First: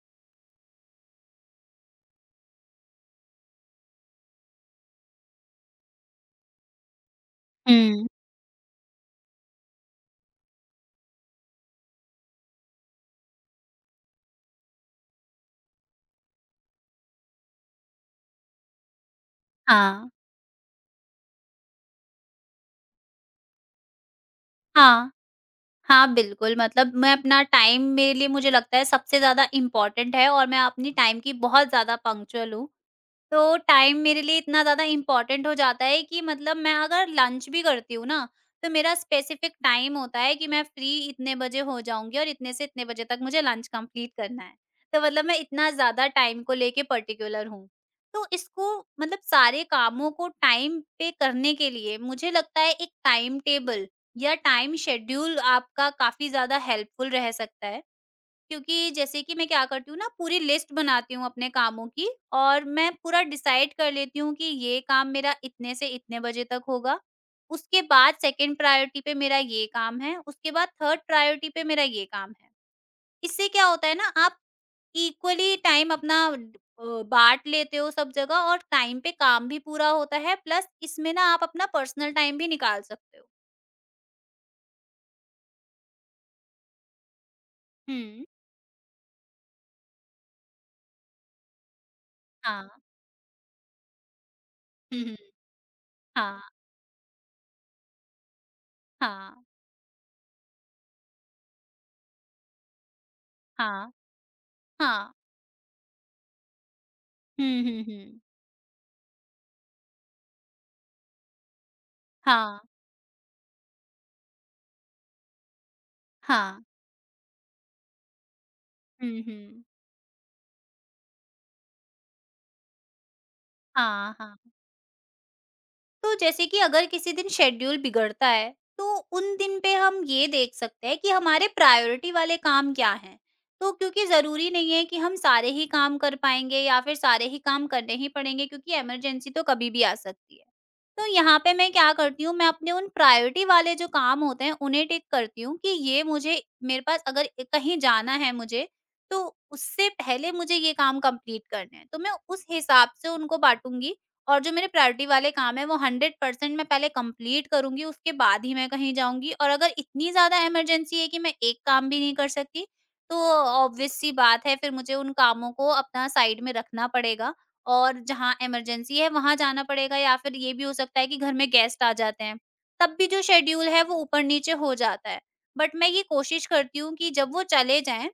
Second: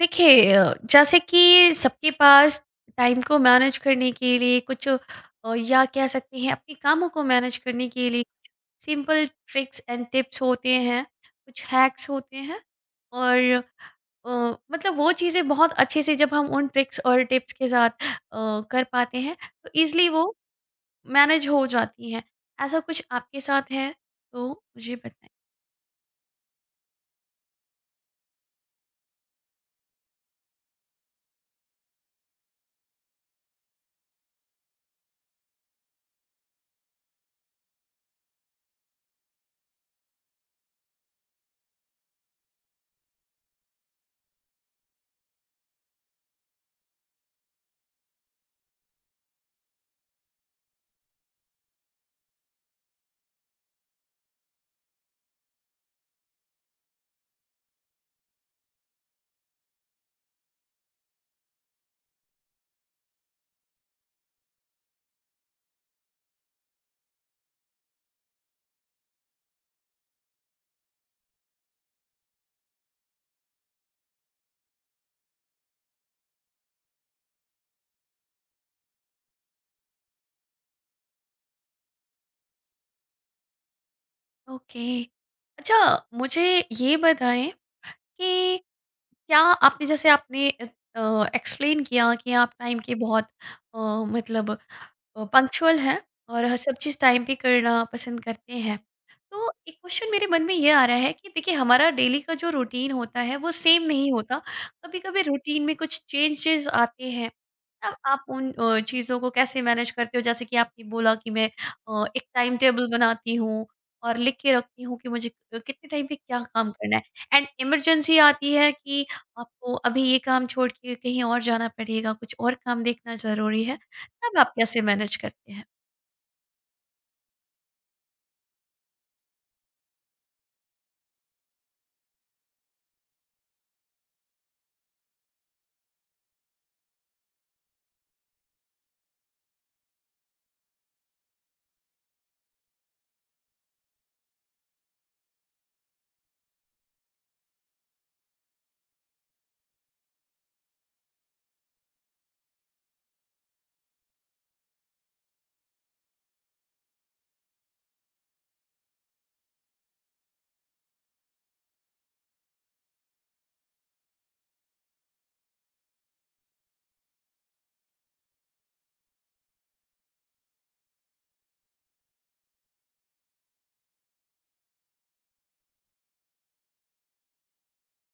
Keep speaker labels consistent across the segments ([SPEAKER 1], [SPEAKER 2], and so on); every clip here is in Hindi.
[SPEAKER 1] देखिए जैसे कि सबके पास टाइम को मैनेज करने के लिए कुछ, या कह सकते हैं अपने कामों को मैनेज करने
[SPEAKER 2] 嗯，
[SPEAKER 1] के लिए सिंपल ट्रिक्स एंड टिप्स होते हैं, कुछ हैक्स होते हैं और मतलब वो चीज़ें बहुत अच्छे से जब हम उन ट्रिक्स और टिप्स के साथ कर पाते हैं, तो इजली
[SPEAKER 2] 好，
[SPEAKER 1] वो मैनेज हो जाती हैं। ऐसा कुछ आपके साथ है तो मुझे
[SPEAKER 2] 好，
[SPEAKER 1] बताएं।
[SPEAKER 2] हाँ, बिल्कुल, मतलब मैं अपना टाइम, मेरे लिए मुझे लगता है सबसे ज़्यादा इम्पोर्टेंट है और मैं अपनी टाइम की बहुत ज़्यादा पंक्चुअल हूँ। तो टाइम मेरे लिए इतना ज़्यादा इम्पोर्टेंट हो जाता है कि मतलब मैं अगर लंच भी करती हूँ ना, तो मेरा स्पेसिफिक टाइम होता है कि मैं फ्री इतने बजे हो जाऊँगी और इतने से इतने बजे तक मुझे लंच कंप्लीट करना है। तो मतलब मैं इतना ज़्यादा टाइम को लेके पर्टिकुलर हूँ। तो इसको मतलब सारे कामों को टाइम पे करने के लिए मुझे लगता है एक टाइम टेबल या टाइम शेड्यूल आपका काफ़ी ज़्यादा हेल्पफुल रह सकता है। क्योंकि जैसे कि मैं क्या करती हूँ ना, पूरी लिस्ट बनाती हूँ अपने कामों की और मैं पूरा डिसाइड कर लेती हूँ कि ये काम मेरा इतने से इतने बजे तक होगा। उसके बाद सेकंड प्रायोरिटी पे मेरा ये काम है, उसके बाद थर्ड प्रायोरिटी पे मेरा ये काम है। इससे क्या होता है ना, आप इक्वली टाइम अपना अ, बाँट लेते हो सब जगह और टाइम पे काम भी पूरा होता है, प्लस इसमें ना आप अपना पर्सनल टाइम भी निकाल सकते हो।
[SPEAKER 1] ओके। अच्छा, मुझे ये बताएं
[SPEAKER 2] हुँ।
[SPEAKER 1] कि क्या आपने, जैसे आपने एक्सप्लेन किया कि आप
[SPEAKER 2] हाँ।
[SPEAKER 1] टाइम के बहुत अ, मतलब
[SPEAKER 2] हुँ, हुँ।
[SPEAKER 1] पंक्चुअल हैं
[SPEAKER 2] हाँ,
[SPEAKER 1] और हर सब चीज़ टाइम पे करना पसंद करते हैं,
[SPEAKER 2] हाँ,
[SPEAKER 1] तो एक क्वेश्चन मेरे मन में ये आ रहा है कि देखिए, हमारा डेली का जो रूटीन होता है वो सेम
[SPEAKER 2] हाँ,
[SPEAKER 1] नहीं होता। कभी
[SPEAKER 2] हाँ।
[SPEAKER 1] कभी रूटीन में कुछ चेंजेस आते हैं,
[SPEAKER 2] हुँ, हुँ,
[SPEAKER 1] तब
[SPEAKER 2] हुँ।
[SPEAKER 1] आप उन चीज़ों को कैसे मैनेज करते हो? जैसे कि आपने बोला कि मैं एक टाइम
[SPEAKER 2] हाँ,
[SPEAKER 1] टेबल बनाती हूँ और लिख के रखती हूँ कि मुझे कितने टाइम पे क्या
[SPEAKER 2] हाँ।
[SPEAKER 1] काम करना है। एंड इमरजेंसी आती है कि
[SPEAKER 2] हुँ, हुँ।
[SPEAKER 1] आपको अभी ये काम छोड़ के कहीं और जाना पड़ेगा, कुछ और काम देखना ज़रूरी है,
[SPEAKER 2] हाँ,
[SPEAKER 1] तब
[SPEAKER 2] हाँ।
[SPEAKER 1] आप कैसे मैनेज करते हैं?
[SPEAKER 2] तो जैसे कि अगर किसी दिन शेड्यूल बिगड़ता है, तो उन दिन पे हम ये देख सकते हैं कि हमारे प्रायोरिटी वाले काम क्या हैं। तो क्योंकि ज़रूरी नहीं है कि हम सारे ही काम कर पाएँगे या फिर सारे ही काम करने ही पड़ेंगे, क्योंकि इमरजेंसी तो कभी भी आ सकती है। तो यहाँ पे मैं क्या करती हूँ, मैं अपने उन प्रायोरिटी वाले जो काम होते हैं, उन्हें टिक करती हूँ कि ये मुझे, मेरे पास अगर कहीं जाना है मुझे, तो उससे पहले मुझे ये काम कंप्लीट करने हैं। तो मैं उस हिसाब से उनको बाँटूँगी और जो मेरे प्रायोरिटी वाले काम हैं, वो 100% मैं पहले कंप्लीट करूँगी, उसके बाद ही मैं कहीं जाऊँगी। और अगर इतनी ज़्यादा इमरजेंसी है कि मैं एक काम भी नहीं कर सकती, तो ऑब्वियस सी बात है, फिर मुझे उन कामों को अपना साइड में रखना पड़ेगा और जहाँ इमरजेंसी है वहाँ जाना पड़ेगा। या फिर ये भी हो सकता है कि घर में गेस्ट आ जाते हैं। तब भी जो शेड्यूल है वो ऊपर-नीचे हो जाता है। बट मैं ये कोशिश करती हूँ कि जब वो चले जाएँ,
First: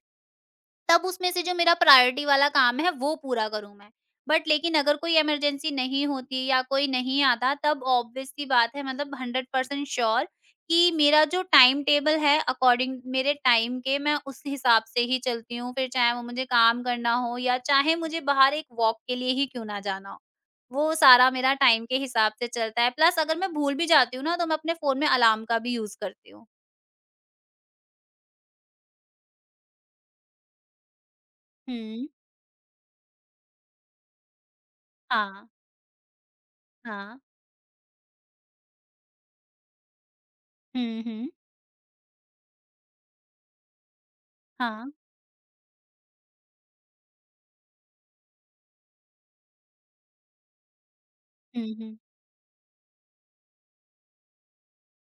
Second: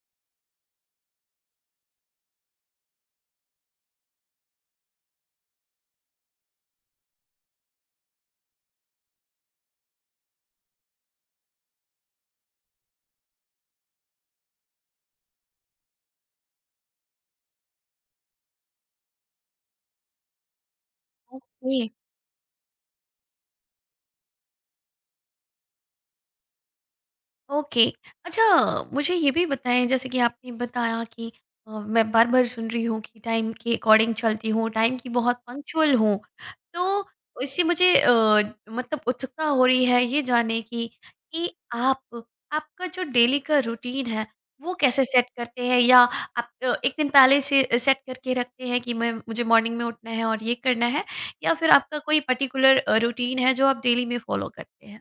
[SPEAKER 2] तब उसमें से जो मेरा प्रायोरिटी वाला काम है वो पूरा करूँ मैं। बट लेकिन अगर कोई इमरजेंसी नहीं होती या कोई नहीं आता, तब ऑब्वियस सी बात है, मतलब 100% श्योर कि मेरा जो टाइम टेबल है, अकॉर्डिंग मेरे टाइम के मैं उस हिसाब से ही चलती हूँ। फिर चाहे वो मुझे काम करना हो या चाहे मुझे बाहर एक वॉक के लिए ही क्यों ना जाना हो। वो सारा मेरा
[SPEAKER 1] ओके।
[SPEAKER 2] टाइम के हिसाब से चलता है। प्लस अगर मैं भूल भी जाती हूँ ना, तो मैं अपने फ़ोन में अलार्म का भी यूज़ करती हूँ।
[SPEAKER 1] ओके। अच्छा, मुझे ये भी बताएं, जैसे कि आपने बताया कि
[SPEAKER 2] हुँ।
[SPEAKER 1] मैं बार बार सुन रही हूँ कि टाइम के अकॉर्डिंग चलती हूँ, टाइम की बहुत
[SPEAKER 2] हाँ,
[SPEAKER 1] पंक्चुअल हूँ, तो
[SPEAKER 2] हाँ।
[SPEAKER 1] इससे मुझे मतलब उत्सुकता हो रही है ये जानने की
[SPEAKER 2] हुँ, हुँ।
[SPEAKER 1] कि आप आपका जो डेली का रूटीन है वो
[SPEAKER 2] हाँ।
[SPEAKER 1] कैसे सेट करते हैं, या आप एक दिन पहले से सेट करके रखते हैं कि मैं, मुझे मॉर्निंग में उठना है और ये करना है, या फिर
[SPEAKER 2] हुँ,
[SPEAKER 1] आपका
[SPEAKER 2] हुँ।
[SPEAKER 1] कोई पर्टिकुलर रूटीन है जो आप डेली में फॉलो करते हैं?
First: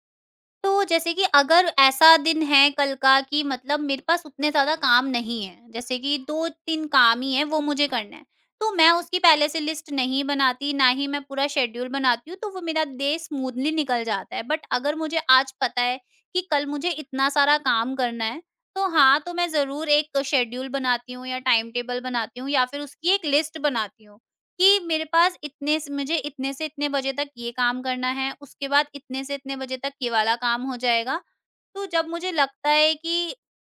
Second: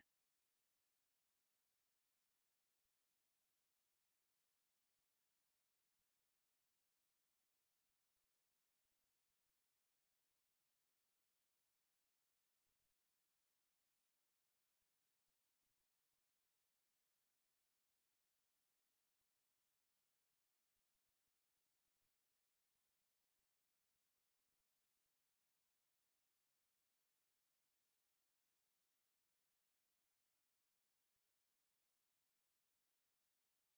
[SPEAKER 2] तो जैसे कि अगर ऐसा दिन है कल का कि मतलब मेरे पास उतने ज़्यादा काम नहीं है, जैसे कि 2-3 काम ही हैं वो मुझे करना है, तो मैं उसकी पहले से लिस्ट नहीं बनाती, ना ही मैं पूरा शेड्यूल बनाती हूँ, तो वो मेरा डे स्मूथली निकल जाता है। बट अगर मुझे आज पता है कि कल मुझे इतना सारा काम करना है, तो हाँ, तो मैं ज़रूर एक शेड्यूल बनाती हूँ या टाइम टेबल बनाती हूँ या फिर उसकी एक लिस्ट बनाती हूँ कि मेरे पास इतने से, मुझे इतने से इतने बजे तक ये काम करना है, उसके बाद इतने से इतने बजे तक ये वाला काम हो जाएगा। तो जब मुझे लगता है कि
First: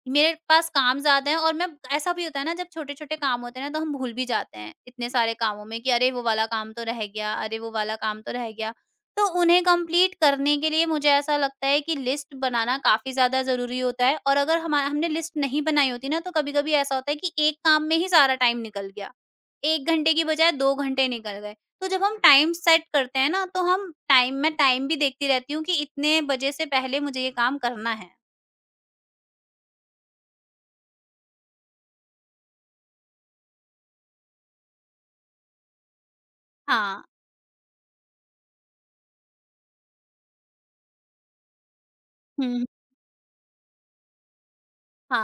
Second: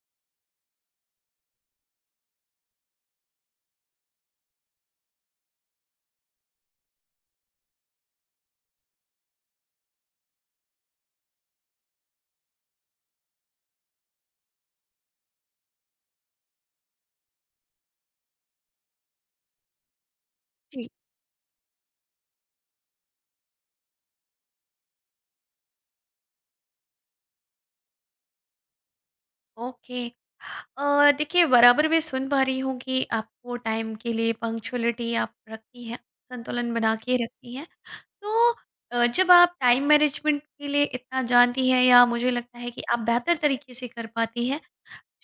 [SPEAKER 2] मेरे पास काम ज़्यादा है और मैं, ऐसा भी होता है ना जब छोटे-छोटे काम होते हैं ना, तो हम भूल भी जाते हैं इतने सारे कामों में कि अरे! वो वाला काम तो रह गया, अरे! वो वाला काम तो रह गया। तो उन्हें कंप्लीट करने के लिए मुझे ऐसा लगता है कि लिस्ट बनाना काफ़ी ज़्यादा ज़रूरी होता है और अगर हमा हमने लिस्ट नहीं बनाई होती ना, तो कभी-कभी ऐसा होता है कि एक काम में ही सारा टाइम निकल गया। 1 घंटे की बजाय 2
[SPEAKER 1] जी।
[SPEAKER 2] घंटे निकल गए। तो जब हम टाइम सेट करते हैं ना, तो हम टाइम, मैं टाइम भी देखती रहती हूँ कि इतने बजे से पहले मुझे ये काम करना है।
[SPEAKER 1] ओके। देखिए, बराबर मैं सुन पा रही हूँ कि आपको टाइम के लिए पंक्चुअलिटी आप रखती हैं, संतुलन बना
[SPEAKER 2] हाँ।
[SPEAKER 1] के रखती हैं। तो जब आप टाइम मैनेजमेंट के लिए इतना जानती हैं या मुझे लगता
[SPEAKER 2] हुँ।
[SPEAKER 1] है कि आप बेहतर तरीके से कर पाती हैं,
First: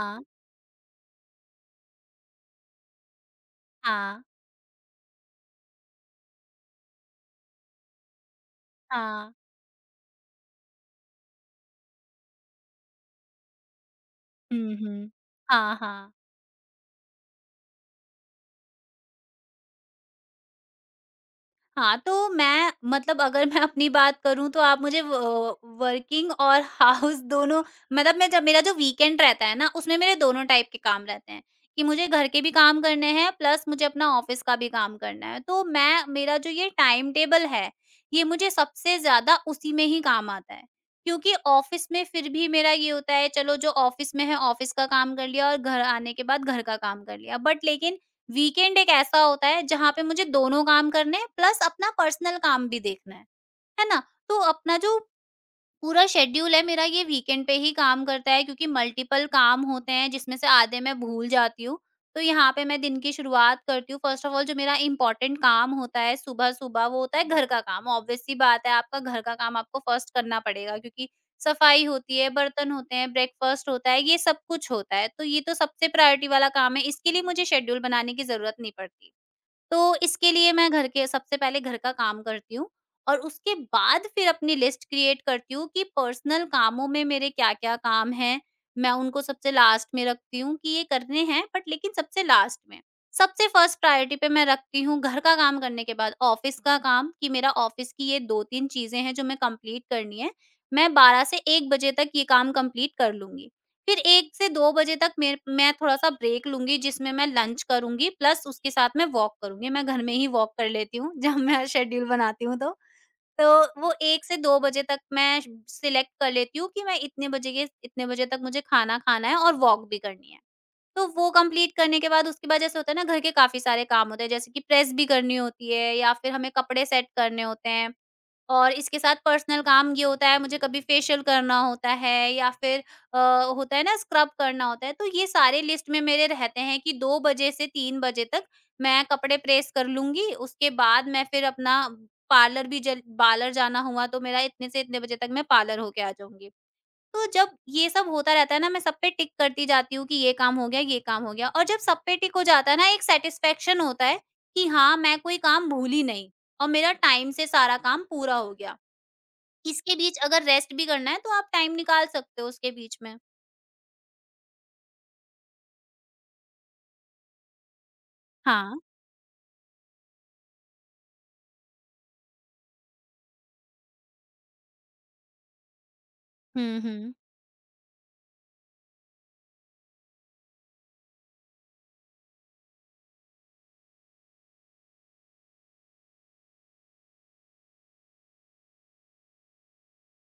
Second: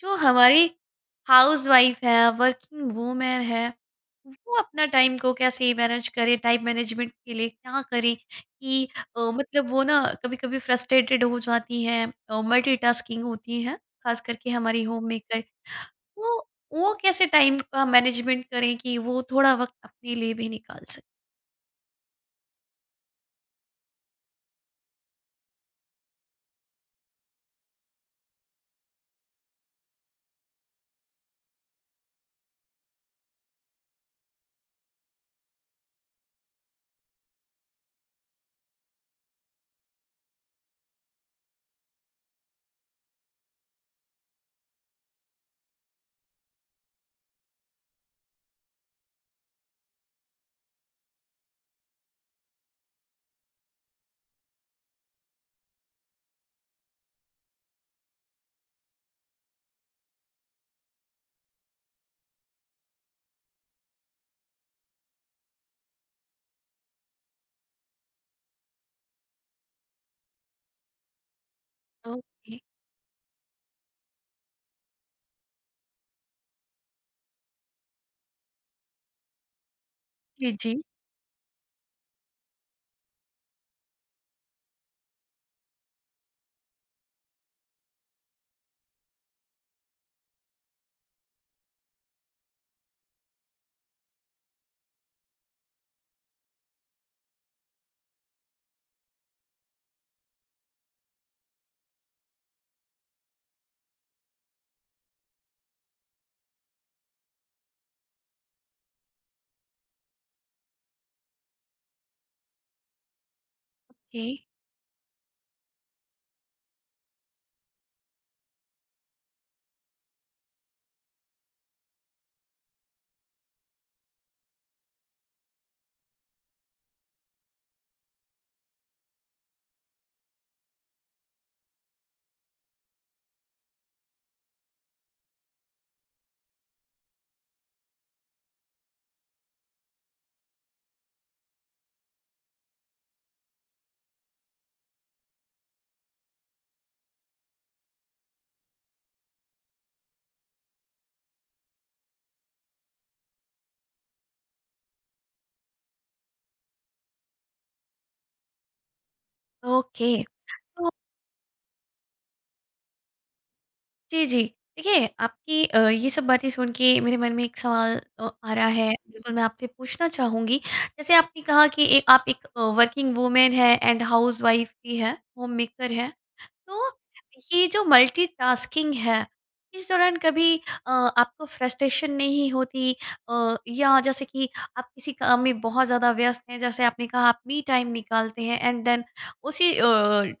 [SPEAKER 1] जो हमारी हाउसवाइफ है, वर्किंग वूमेन है,
[SPEAKER 2] हाँ,
[SPEAKER 1] वो अपना टाइम को कैसे मैनेज करे, टाइम मैनेजमेंट के लिए क्या करे कि
[SPEAKER 2] हाँ।
[SPEAKER 1] मतलब वो ना कभी-कभी फ्रस्ट्रेटेड हो जाती हैं, मल्टीटास्किंग होती हैं, खास करके
[SPEAKER 2] हुँ,
[SPEAKER 1] हमारी
[SPEAKER 2] हुँ।
[SPEAKER 1] होममेकर।
[SPEAKER 2] हाँ, हाँ।
[SPEAKER 1] तो वो कैसे टाइम का मैनेजमेंट करें कि वो थोड़ा वक़्त अपने लिए भी निकाल सकें?
[SPEAKER 2] हाँ, तो मैं मतलब अगर मैं अपनी बात करूँ, तो आप मुझे व वर्किंग और हाउस दोनों मतलब, मैं जब, मेरा जो वीकेंड रहता है ना, उसमें मेरे दोनों टाइप के काम रहते हैं, कि मुझे घर के भी काम करने हैं प्लस मुझे अपना ऑफ़िस का भी काम करना है। तो मैं, मेरा जो ये टाइम टेबल है, ये मुझे सबसे ज़्यादा उसी में ही काम आता है। क्योंकि ऑफ़िस में फिर भी मेरा ये होता है, चलो जो ऑफ़िस में है, ऑफ़िस का काम कर लिया और घर आने के बाद घर का काम कर लिया। बट लेकिन वीकेंड एक ऐसा होता है जहाँ पे मुझे दोनों काम करने हैं, प्लस अपना पर्सनल काम भी देखना है ना? तो अपना जो पूरा शेड्यूल है मेरा, ये वीकेंड पे ही काम करता है, क्योंकि मल्टीपल काम होते हैं जिसमें से आधे मैं भूल जाती हूँ। तो यहाँ पे मैं दिन की शुरुआत करती हूँ, फर्स्ट ऑफ ऑल जो मेरा इम्पोर्टेंट काम होता है सुबह-सुबह, वो होता है घर का काम। ऑब्वियस सी बात है, आपका घर का काम आपको फर्स्ट करना पड़ेगा, क्योंकि सफाई होती है,
[SPEAKER 1] ओके।
[SPEAKER 2] बर्तन होते हैं, ब्रेकफास्ट होता है, ये सब कुछ होता है। तो ये तो सबसे प्रायोरिटी वाला काम है, इसके लिए मुझे शेड्यूल बनाने की ज़रूरत नहीं पड़ती। तो इसके
[SPEAKER 1] जी,
[SPEAKER 2] लिए मैं
[SPEAKER 1] जी।
[SPEAKER 2] घर के, सबसे पहले घर का काम करती हूँ और उसके बाद फिर अपनी लिस्ट क्रिएट करती हूँ कि पर्सनल कामों में मेरे क्या-क्या काम हैं। मैं उनको सबसे लास्ट में रखती हूँ कि ये करने हैं, बट लेकिन सबसे लास्ट में। सबसे फर्स्ट प्रायोरिटी पे मैं रखती हूँ घर का काम करने के बाद ऑफ़िस का काम कि मेरा ऑफ़िस की ये 2-3 चीज़ें हैं जो मैं कंप्लीट करनी है। मैं 12 से 1 बजे तक ये काम कंप्लीट कर लूँगी। फिर 1 से 2 बजे तक मेर मैं थोड़ा-सा ब्रेक लूँगी जिसमें मैं लंच करूँगी, प्लस उसके साथ मैं वॉक करूँगी। मैं घर में ही वॉक कर लेती हूँ जब मैं शेड्यूल बनाती हूँ तो। तो वो
[SPEAKER 1] ओके,
[SPEAKER 2] 1 से 2 बजे तक मैं श सिलेक्ट कर लेती हूँ कि मैं इतने बजे के इतने बजे तक, मुझे खाना खाना है और वॉक भी करनी है। तो वो कंप्लीट करने के बाद, उसके बाद जैसे होता है ना, घर के काफ़ी सारे काम होते हैं जैसे कि प्रेस भी करनी होती है या फिर हमें कपड़े सेट करने होते हैं। और इसके साथ पर्सनल काम ये होता है, मुझे कभी फेशियल करना होता है या फिर अ, होता है ना स्क्रब करना होता है। तो ये सारे लिस्ट में मेरे रहते हैं कि 2 बजे से 3 बजे तक मैं कपड़े प्रेस कर लूँगी। उसके बाद मैं फिर अपना पार्लर भी, जल पार्लर जाना हुआ तो मेरा इतने से इतने बजे तक मैं पार्लर होके आ जाऊँगी। तो जब ये सब होता रहता है ना, मैं सब पे टिक करती जाती हूँ कि ये काम हो गया, ये काम हो गया और जब सब पे टिक हो जाता है ना, एक सैटिस्फैक्शन होता है कि हाँ, मैं कोई काम भूली नहीं और मेरा टाइम से सारा काम पूरा हो गया। इसके
[SPEAKER 1] ओके।
[SPEAKER 2] बीच अगर रेस्ट भी
[SPEAKER 1] तो
[SPEAKER 2] करना है तो आप टाइम निकाल सकते हो उसके बीच में।
[SPEAKER 1] जी, जी। देखिए, आपकी ये सब बातें सुन के मेरे मन में एक सवाल आ रहा
[SPEAKER 2] हाँ।
[SPEAKER 1] है, बिल्कुल मैं आपसे पूछना चाहूँगी। जैसे आपने कहा कि ए आप एक वर्किंग वूमेन हैं एंड हाउसवाइफ़ भी हैं, होममेकर हैं।
[SPEAKER 2] हुँ,
[SPEAKER 1] तो
[SPEAKER 2] हुँ।
[SPEAKER 1] ये जो मल्टीटास्किंग है, इस दौरान कभी आपको फ्रस्ट्रेशन नहीं होती, या जैसे कि आप किसी काम में बहुत ज़्यादा व्यस्त हैं, जैसे आपने कहा आप मी टाइम निकालते हैं एंड देन उसी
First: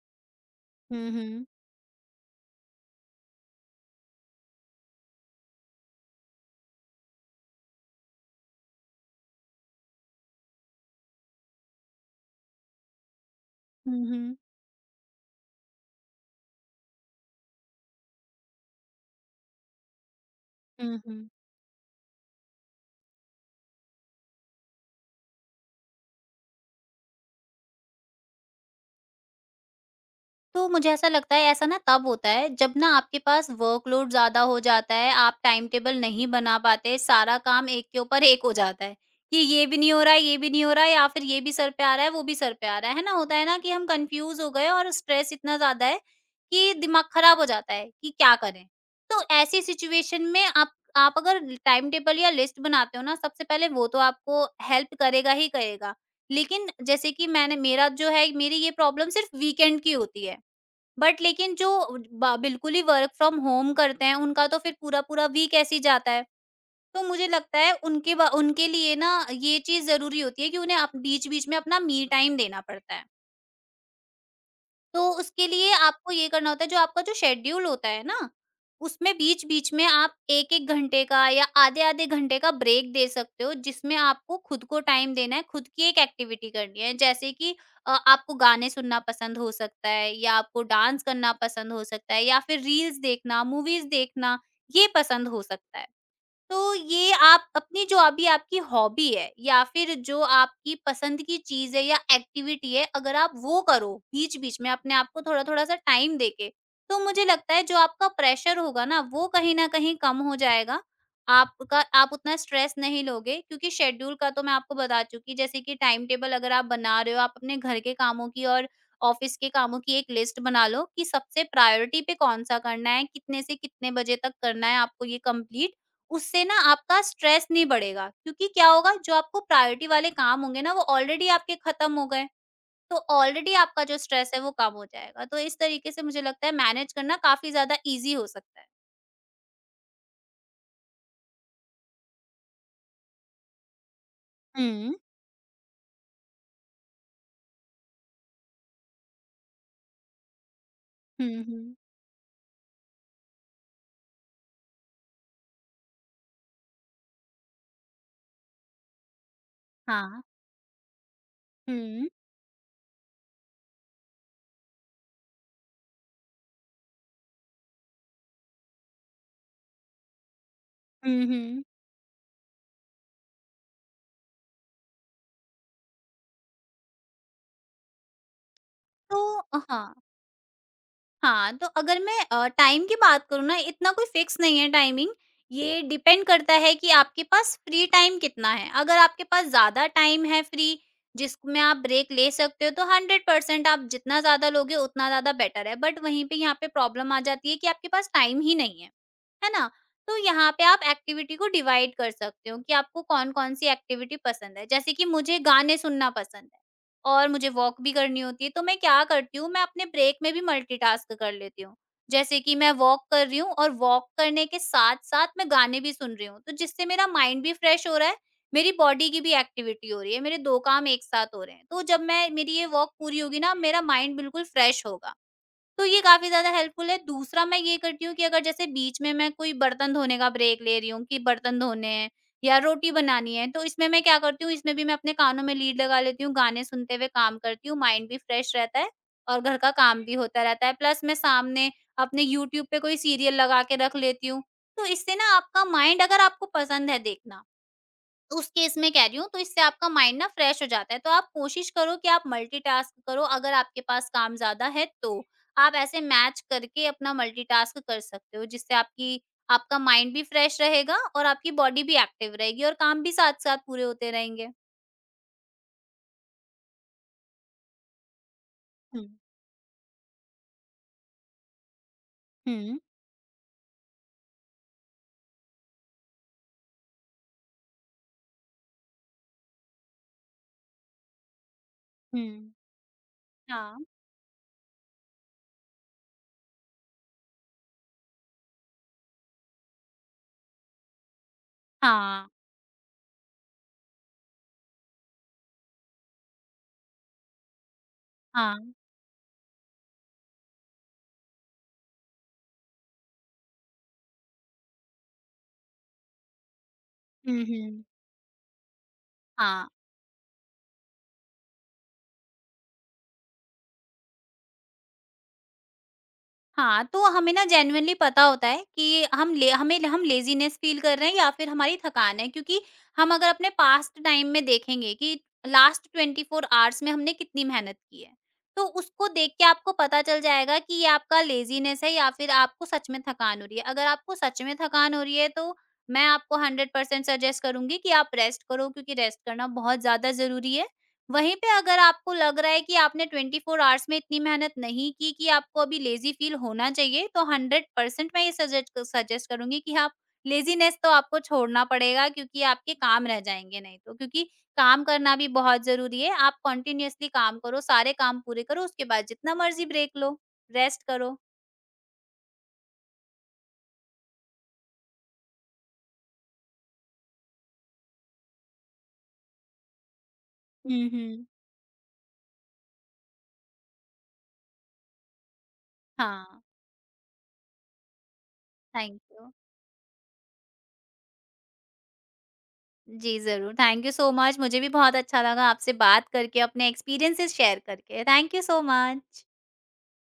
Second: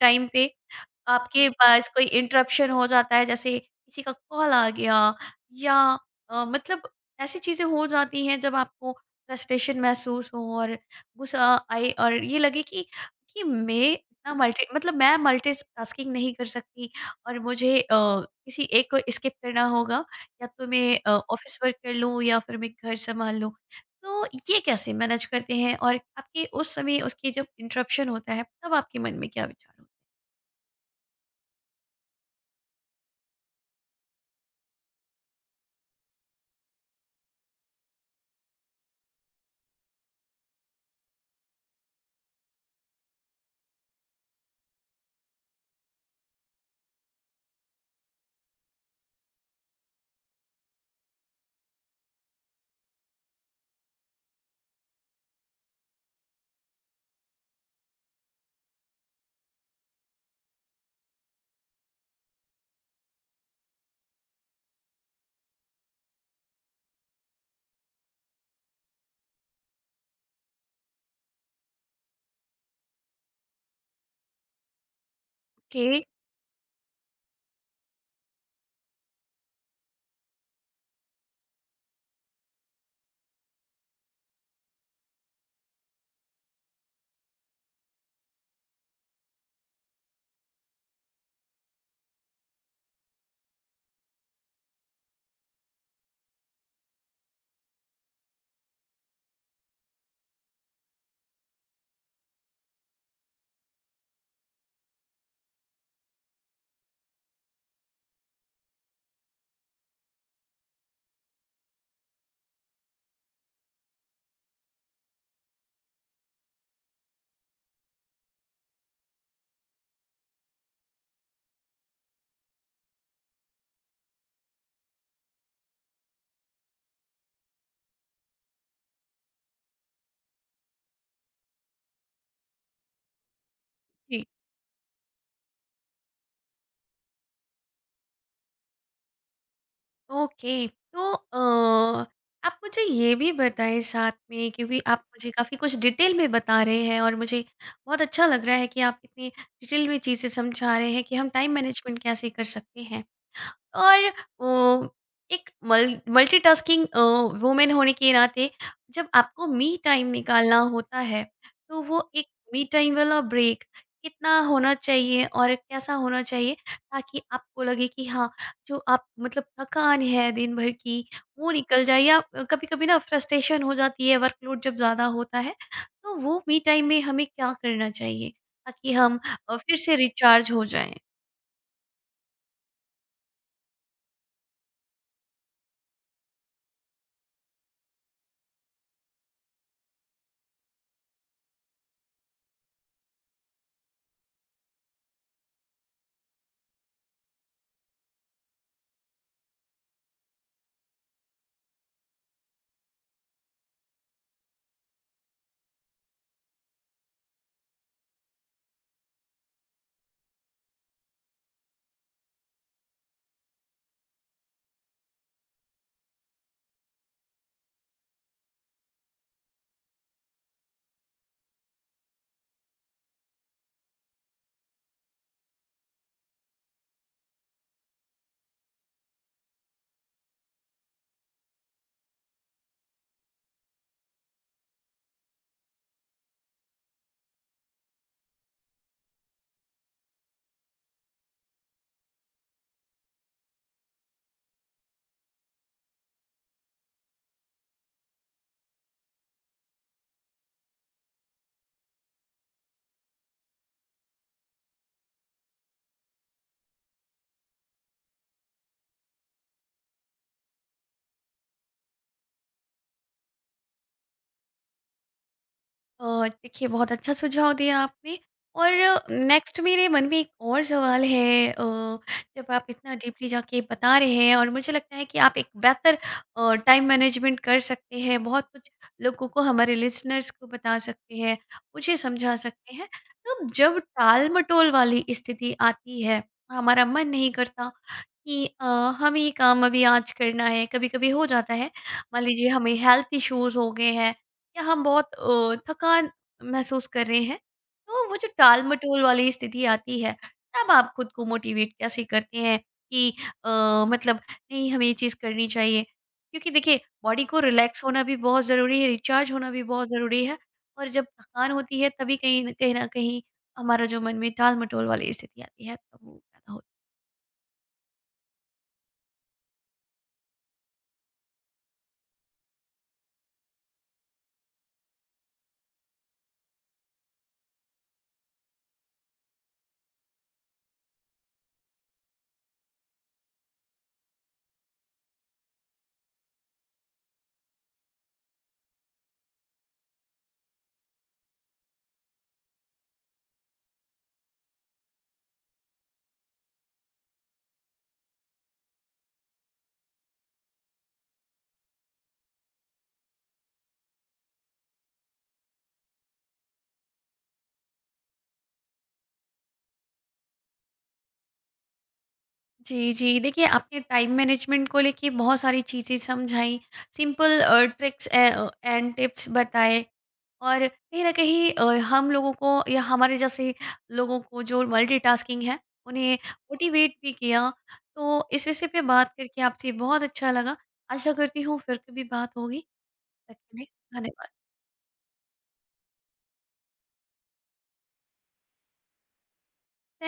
[SPEAKER 1] टाइम पे
[SPEAKER 2] हुँ, हुँ।
[SPEAKER 1] आपके पास कोई इंटरप्शन हो जाता है, जैसे किसी का कॉल आ गया, या मतलब ऐसी चीज़ें हो जाती हैं जब आपको फ्रस्ट्रेशन महसूस हो और गुस्सा आए और ये लगे कि मैं
[SPEAKER 2] हुँ,
[SPEAKER 1] ना
[SPEAKER 2] हुँ।
[SPEAKER 1] मल्टी मतलब मैं मल्टीटास्किंग नहीं कर सकती और मुझे किसी एक को स्किप करना होगा, या तो
[SPEAKER 2] हुँ,
[SPEAKER 1] मैं
[SPEAKER 2] हुँ।
[SPEAKER 1] ऑफिस वर्क कर लूँ या फिर मैं घर संभाल लूँ। तो ये कैसे मैनेज करते हैं और आपके उस समय, उसके जब इंटरप्शन होता है, तब आपके मन में क्या विचार होते हैं?
[SPEAKER 2] तो मुझे ऐसा लगता है, ऐसा ना तब होता है जब ना आपके पास वर्कलोड ज्यादा हो जाता है, आप टाइम टेबल नहीं बना पाते, सारा काम एक के ऊपर एक हो जाता है कि ये भी नहीं हो रहा है, ये भी नहीं हो रहा है या फिर ये भी सर पे आ रहा है, वो भी सर पे आ रहा है ना? होता है ना कि हम कंफ्यूज हो गए और स्ट्रेस इतना ज्यादा है कि दिमाग खराब हो जाता है कि क्या करें। तो ऐसी सिचुएशन में आप अगर टाइम टेबल या लिस्ट बनाते हो ना सबसे पहले, वो तो आपको हेल्प करेगा ही करेगा। लेकिन जैसे कि मैंने, मेरा जो है, मेरी ये प्रॉब्लम सिर्फ वीकेंड की होती है। बट लेकिन जो बिल्कुल ही वर्क फ्रॉम होम करते हैं, उनका तो फिर पूरा पूरा वीक ऐसे ही जाता है। तो मुझे लगता है उनके उनके लिए ना ये चीज जरूरी होती है कि उन्हें बीच बीच में अपना मी टाइम देना पड़ता है। तो उसके लिए
[SPEAKER 1] ओके।
[SPEAKER 2] आपको ये करना होता है, जो आपका जो शेड्यूल होता है ना, उसमें बीच-बीच में आप 1-1 घंटे का या आधे-आधे घंटे का ब्रेक दे सकते हो, जिसमें आपको खुद को टाइम देना है, खुद की एक एक्टिविटी करनी है। जैसे कि आपको गाने सुनना पसंद हो सकता है या आपको डांस करना पसंद हो सकता है या फिर रील्स देखना, मूवीज़ देखना, ये पसंद हो सकता है। तो ये आप अपनी जो अभी आपकी हॉबी है या फिर जो आपकी पसंद की चीज़ है या एक्टिविटी है, अगर आप वो करो बीच-बीच में अपने आप को थोड़ा-थोड़ा सा टाइम देके, तो मुझे लगता है जो आपका प्रेशर होगा ना वो कहीं न कहीं कम हो जाएगा। आपका आप उतना स्ट्रेस नहीं लोगे क्योंकि शेड्यूल का तो मैं आपको बता चुकी जैसे कि टाइम टेबल अगर आप बना रहे हो, आप अपने घर के कामों की और ऑफिस के कामों की एक लिस्ट बना लो कि सबसे प्रायोरिटी पे कौन-सा करना है, कितने से कितने बजे तक करना है आपको ये कंप्लीट। उससे ना आपका स्ट्रेस नहीं बढ़ेगा क्योंकि क्या होगा जो आपको प्रायोरिटी वाले काम होंगे ना वो ऑलरेडी आपके खत्म हो गए। तो ऑलरेडी आपका जो
[SPEAKER 1] जी।
[SPEAKER 2] स्ट्रेस है वो कम हो जाएगा। तो इस तरीके से मुझे लगता है मैनेज करना काफी ज्यादा इजी हो सकता है।
[SPEAKER 1] ओके तो आप मुझे ये भी बताएं साथ में, क्योंकि
[SPEAKER 2] हम्म,
[SPEAKER 1] आप मुझे काफ़ी कुछ डिटेल में बता रहे हैं और मुझे बहुत अच्छा लग रहा है कि आप इतनी डिटेल में चीज़ें समझा रहे हैं कि हम
[SPEAKER 2] हम्म,
[SPEAKER 1] टाइम
[SPEAKER 2] हम्म,
[SPEAKER 1] मैनेजमेंट कैसे कर सकते हैं, और अ, एक मल मल्टीटास्किंग अ, वुमेन होने के नाते जब आपको मी टाइम
[SPEAKER 2] हाँ,
[SPEAKER 1] निकालना होता है, तो वो
[SPEAKER 2] हम्म,
[SPEAKER 1] एक मी टाइम वाला ब्रेक कितना होना चाहिए और कैसा होना चाहिए, ताकि आपको लगे कि हाँ, जो आप मतलब थकान है दिन भर की,
[SPEAKER 2] हम्म,
[SPEAKER 1] वो निकल जाए, या कभी-कभी ना फ्रस्ट्रेशन हो जाती है वर्कलोड जब ज़्यादा होता है, तो वो मी टाइम में हमें क्या करना चाहिए ताकि हम
[SPEAKER 2] तो
[SPEAKER 1] फिर
[SPEAKER 2] हाँ,
[SPEAKER 1] से रिचार्ज हो जाएँ?
[SPEAKER 2] हाँ, तो अगर मैं टाइम की बात करूँ ना इतना कोई फिक्स नहीं है टाइमिंग। ये डिपेंड करता है कि आपके पास फ्री टाइम कितना है। अगर आपके पास ज़्यादा टाइम है फ्री जिसमें आप ब्रेक ले सकते हो तो 100% आप जितना ज़्यादा लोगे उतना ज़्यादा बेटर है। बट वहीं पे यहाँ पे प्रॉब्लम आ जाती है कि आपके पास टाइम ही नहीं है। है ना? तो यहाँ पे आप एक्टिविटी को डिवाइड कर सकते हो कि आपको कौन-कौन सी एक्टिविटी पसंद है। जैसे कि मुझे गाने सुनना पसंद है और मुझे वॉक भी करनी होती है, तो मैं क्या करती हूँ, मैं अपने ब्रेक में भी मल्टीटास्क कर लेती हूँ। जैसे कि मैं वॉक कर रही हूँ और वॉक करने के साथ-साथ मैं गाने भी सुन रही हूँ, तो जिससे मेरा माइंड भी फ्रेश हो रहा है, मेरी बॉडी की भी एक्टिविटी हो रही है, मेरे 2 काम एक साथ हो रहे हैं। तो जब मैं मेरी ये वॉक पूरी होगी ना, मेरा माइंड बिल्कुल फ्रेश होगा। तो ये काफ़ी ज़्यादा हेल्पफुल है। दूसरा मैं ये करती हूँ कि अगर जैसे बीच में मैं कोई बर्तन धोने का ब्रेक ले रही हूँ कि बर्तन धोने हैं या रोटी बनानी है, तो इसमें मैं क्या करती हूँ, इसमें भी मैं अपने कानों में लीड लगा लेती हूँ, गाने सुनते हुए काम करती हूँ, माइंड भी फ्रेश रहता है और घर का काम भी होता रहता है। प्लस मैं सामने अपने यूट्यूब पे कोई सीरियल लगा के रख लेती हूँ। तो इससे ना आपका माइंड अगर आपको पसंद है देखना, उस केस में कह रही हूँ तो इससे आपका माइंड ना फ्रेश हो जाता है। तो आप कोशिश करो कि आप मल्टीटास्क करो अगर आपके पास काम ज़्यादा है तो। आप ऐसे मैच करके अपना मल्टीटास्क कर सकते हो जिससे आपकी आपका माइंड भी फ्रेश रहेगा और आपकी बॉडी भी एक्टिव रहेगी और काम भी साथ-साथ पूरे होते रहेंगे।
[SPEAKER 1] देखिए, बहुत अच्छा सुझाव दिया आपने, और
[SPEAKER 2] हुँ,
[SPEAKER 1] नेक्स्ट मेरे मन में एक और सवाल है। जब आप
[SPEAKER 2] हुँ,
[SPEAKER 1] इतना डीपली जाके बता रहे हैं और मुझे लगता है कि आप एक बेहतर टाइम मैनेजमेंट कर सकते हैं, बहुत कुछ लोगों को, हमारे लिसनर्स को बता सकते हैं, मुझे
[SPEAKER 2] हुँ।
[SPEAKER 1] समझा सकते हैं, तो जब
[SPEAKER 2] हाँ।
[SPEAKER 1] टाल मटोल वाली स्थिति आती है, हमारा मन नहीं करता कि हमें ये काम अभी आज करना है, कभी कभी हो जाता है मान
[SPEAKER 2] हाँ,
[SPEAKER 1] लीजिए हमें हेल्थ इश्यूज हो गए हैं या हम बहुत थकान महसूस कर रहे हैं, तो वो जो
[SPEAKER 2] हाँ।
[SPEAKER 1] टाल-मटोल वाली स्थिति आती है, तब आप खुद को मोटिवेट कैसे करते हैं कि अ, मतलब नहीं, हमें ये चीज़ करनी चाहिए? क्योंकि देखिए, बॉडी को
[SPEAKER 2] हुँ,
[SPEAKER 1] रिलैक्स
[SPEAKER 2] हुँ।
[SPEAKER 1] होना भी बहुत ज़रूरी है, रिचार्ज होना भी
[SPEAKER 2] हाँ।
[SPEAKER 1] बहुत ज़रूरी है, और जब थकान होती है तभी कहीं न कहीं हमारा जो मन में टाल-मटोल वाली स्थिति आती है, तब वो पैदा होती
[SPEAKER 2] हाँ,
[SPEAKER 1] है।
[SPEAKER 2] तो हमें ना जेन्युइनली पता होता है कि हम ले हमें हम लेज़ीनेस फ़ील कर रहे हैं या फिर हमारी थकान है, क्योंकि हम अगर अपने पास्ट टाइम में देखेंगे कि लास्ट 24 आवर्स में हमने कितनी मेहनत की है, तो उसको देख के आपको पता चल जाएगा कि ये आपका लेज़ीनेस है या फिर आपको सच में थकान हो रही है। अगर आपको सच में थकान हो रही है तो मैं आपको 100% सजेस्ट करूँगी कि आप रेस्ट करो, क्योंकि रेस्ट करना बहुत ज़्यादा ज़रूरी है। वहीं पे अगर आपको लग रहा है कि आपने 24 आवर्स में इतनी मेहनत नहीं की कि आपको अभी लेजी फील होना चाहिए, तो 100% मैं ये सजेस्ट सजेस्ट करूंगी कि आप लेजीनेस तो आपको छोड़ना पड़ेगा, क्योंकि आपके काम रह जाएंगे नहीं तो। क्योंकि काम करना भी बहुत जरूरी है। आप कंटिन्यूअसली काम करो, सारे काम पूरे करो, उसके बाद जितना मर्जी ब्रेक लो, रेस्ट करो।
[SPEAKER 1] जी, जी। देखिए, आपने टाइम मैनेजमेंट को लेके बहुत सारी चीज़ें समझाई, सिंपल ट्रिक्स एंड टिप्स बताए, और
[SPEAKER 2] हम्म,
[SPEAKER 1] कहीं न
[SPEAKER 2] हम्म,
[SPEAKER 1] कहीं हम लोगों को या हमारे जैसे लोगों को, जो मल्टीटास्किंग है, उन्हें
[SPEAKER 2] हाँ,
[SPEAKER 1] मोटिवेट भी किया। तो इस विषय पे
[SPEAKER 2] थैंक
[SPEAKER 1] बात
[SPEAKER 2] यू।
[SPEAKER 1] करके आपसे बहुत अच्छा लगा। आशा करती हूँ फिर कभी बात होगी।
[SPEAKER 2] जी
[SPEAKER 1] तब
[SPEAKER 2] जरूर,
[SPEAKER 1] के लिए
[SPEAKER 2] थैंक यू सो
[SPEAKER 1] धन्यवाद।
[SPEAKER 2] मच, मुझे भी बहुत अच्छा लगा आपसे बात करके, अपने एक्सपीरियंसेस शेयर करके। Thank you so much.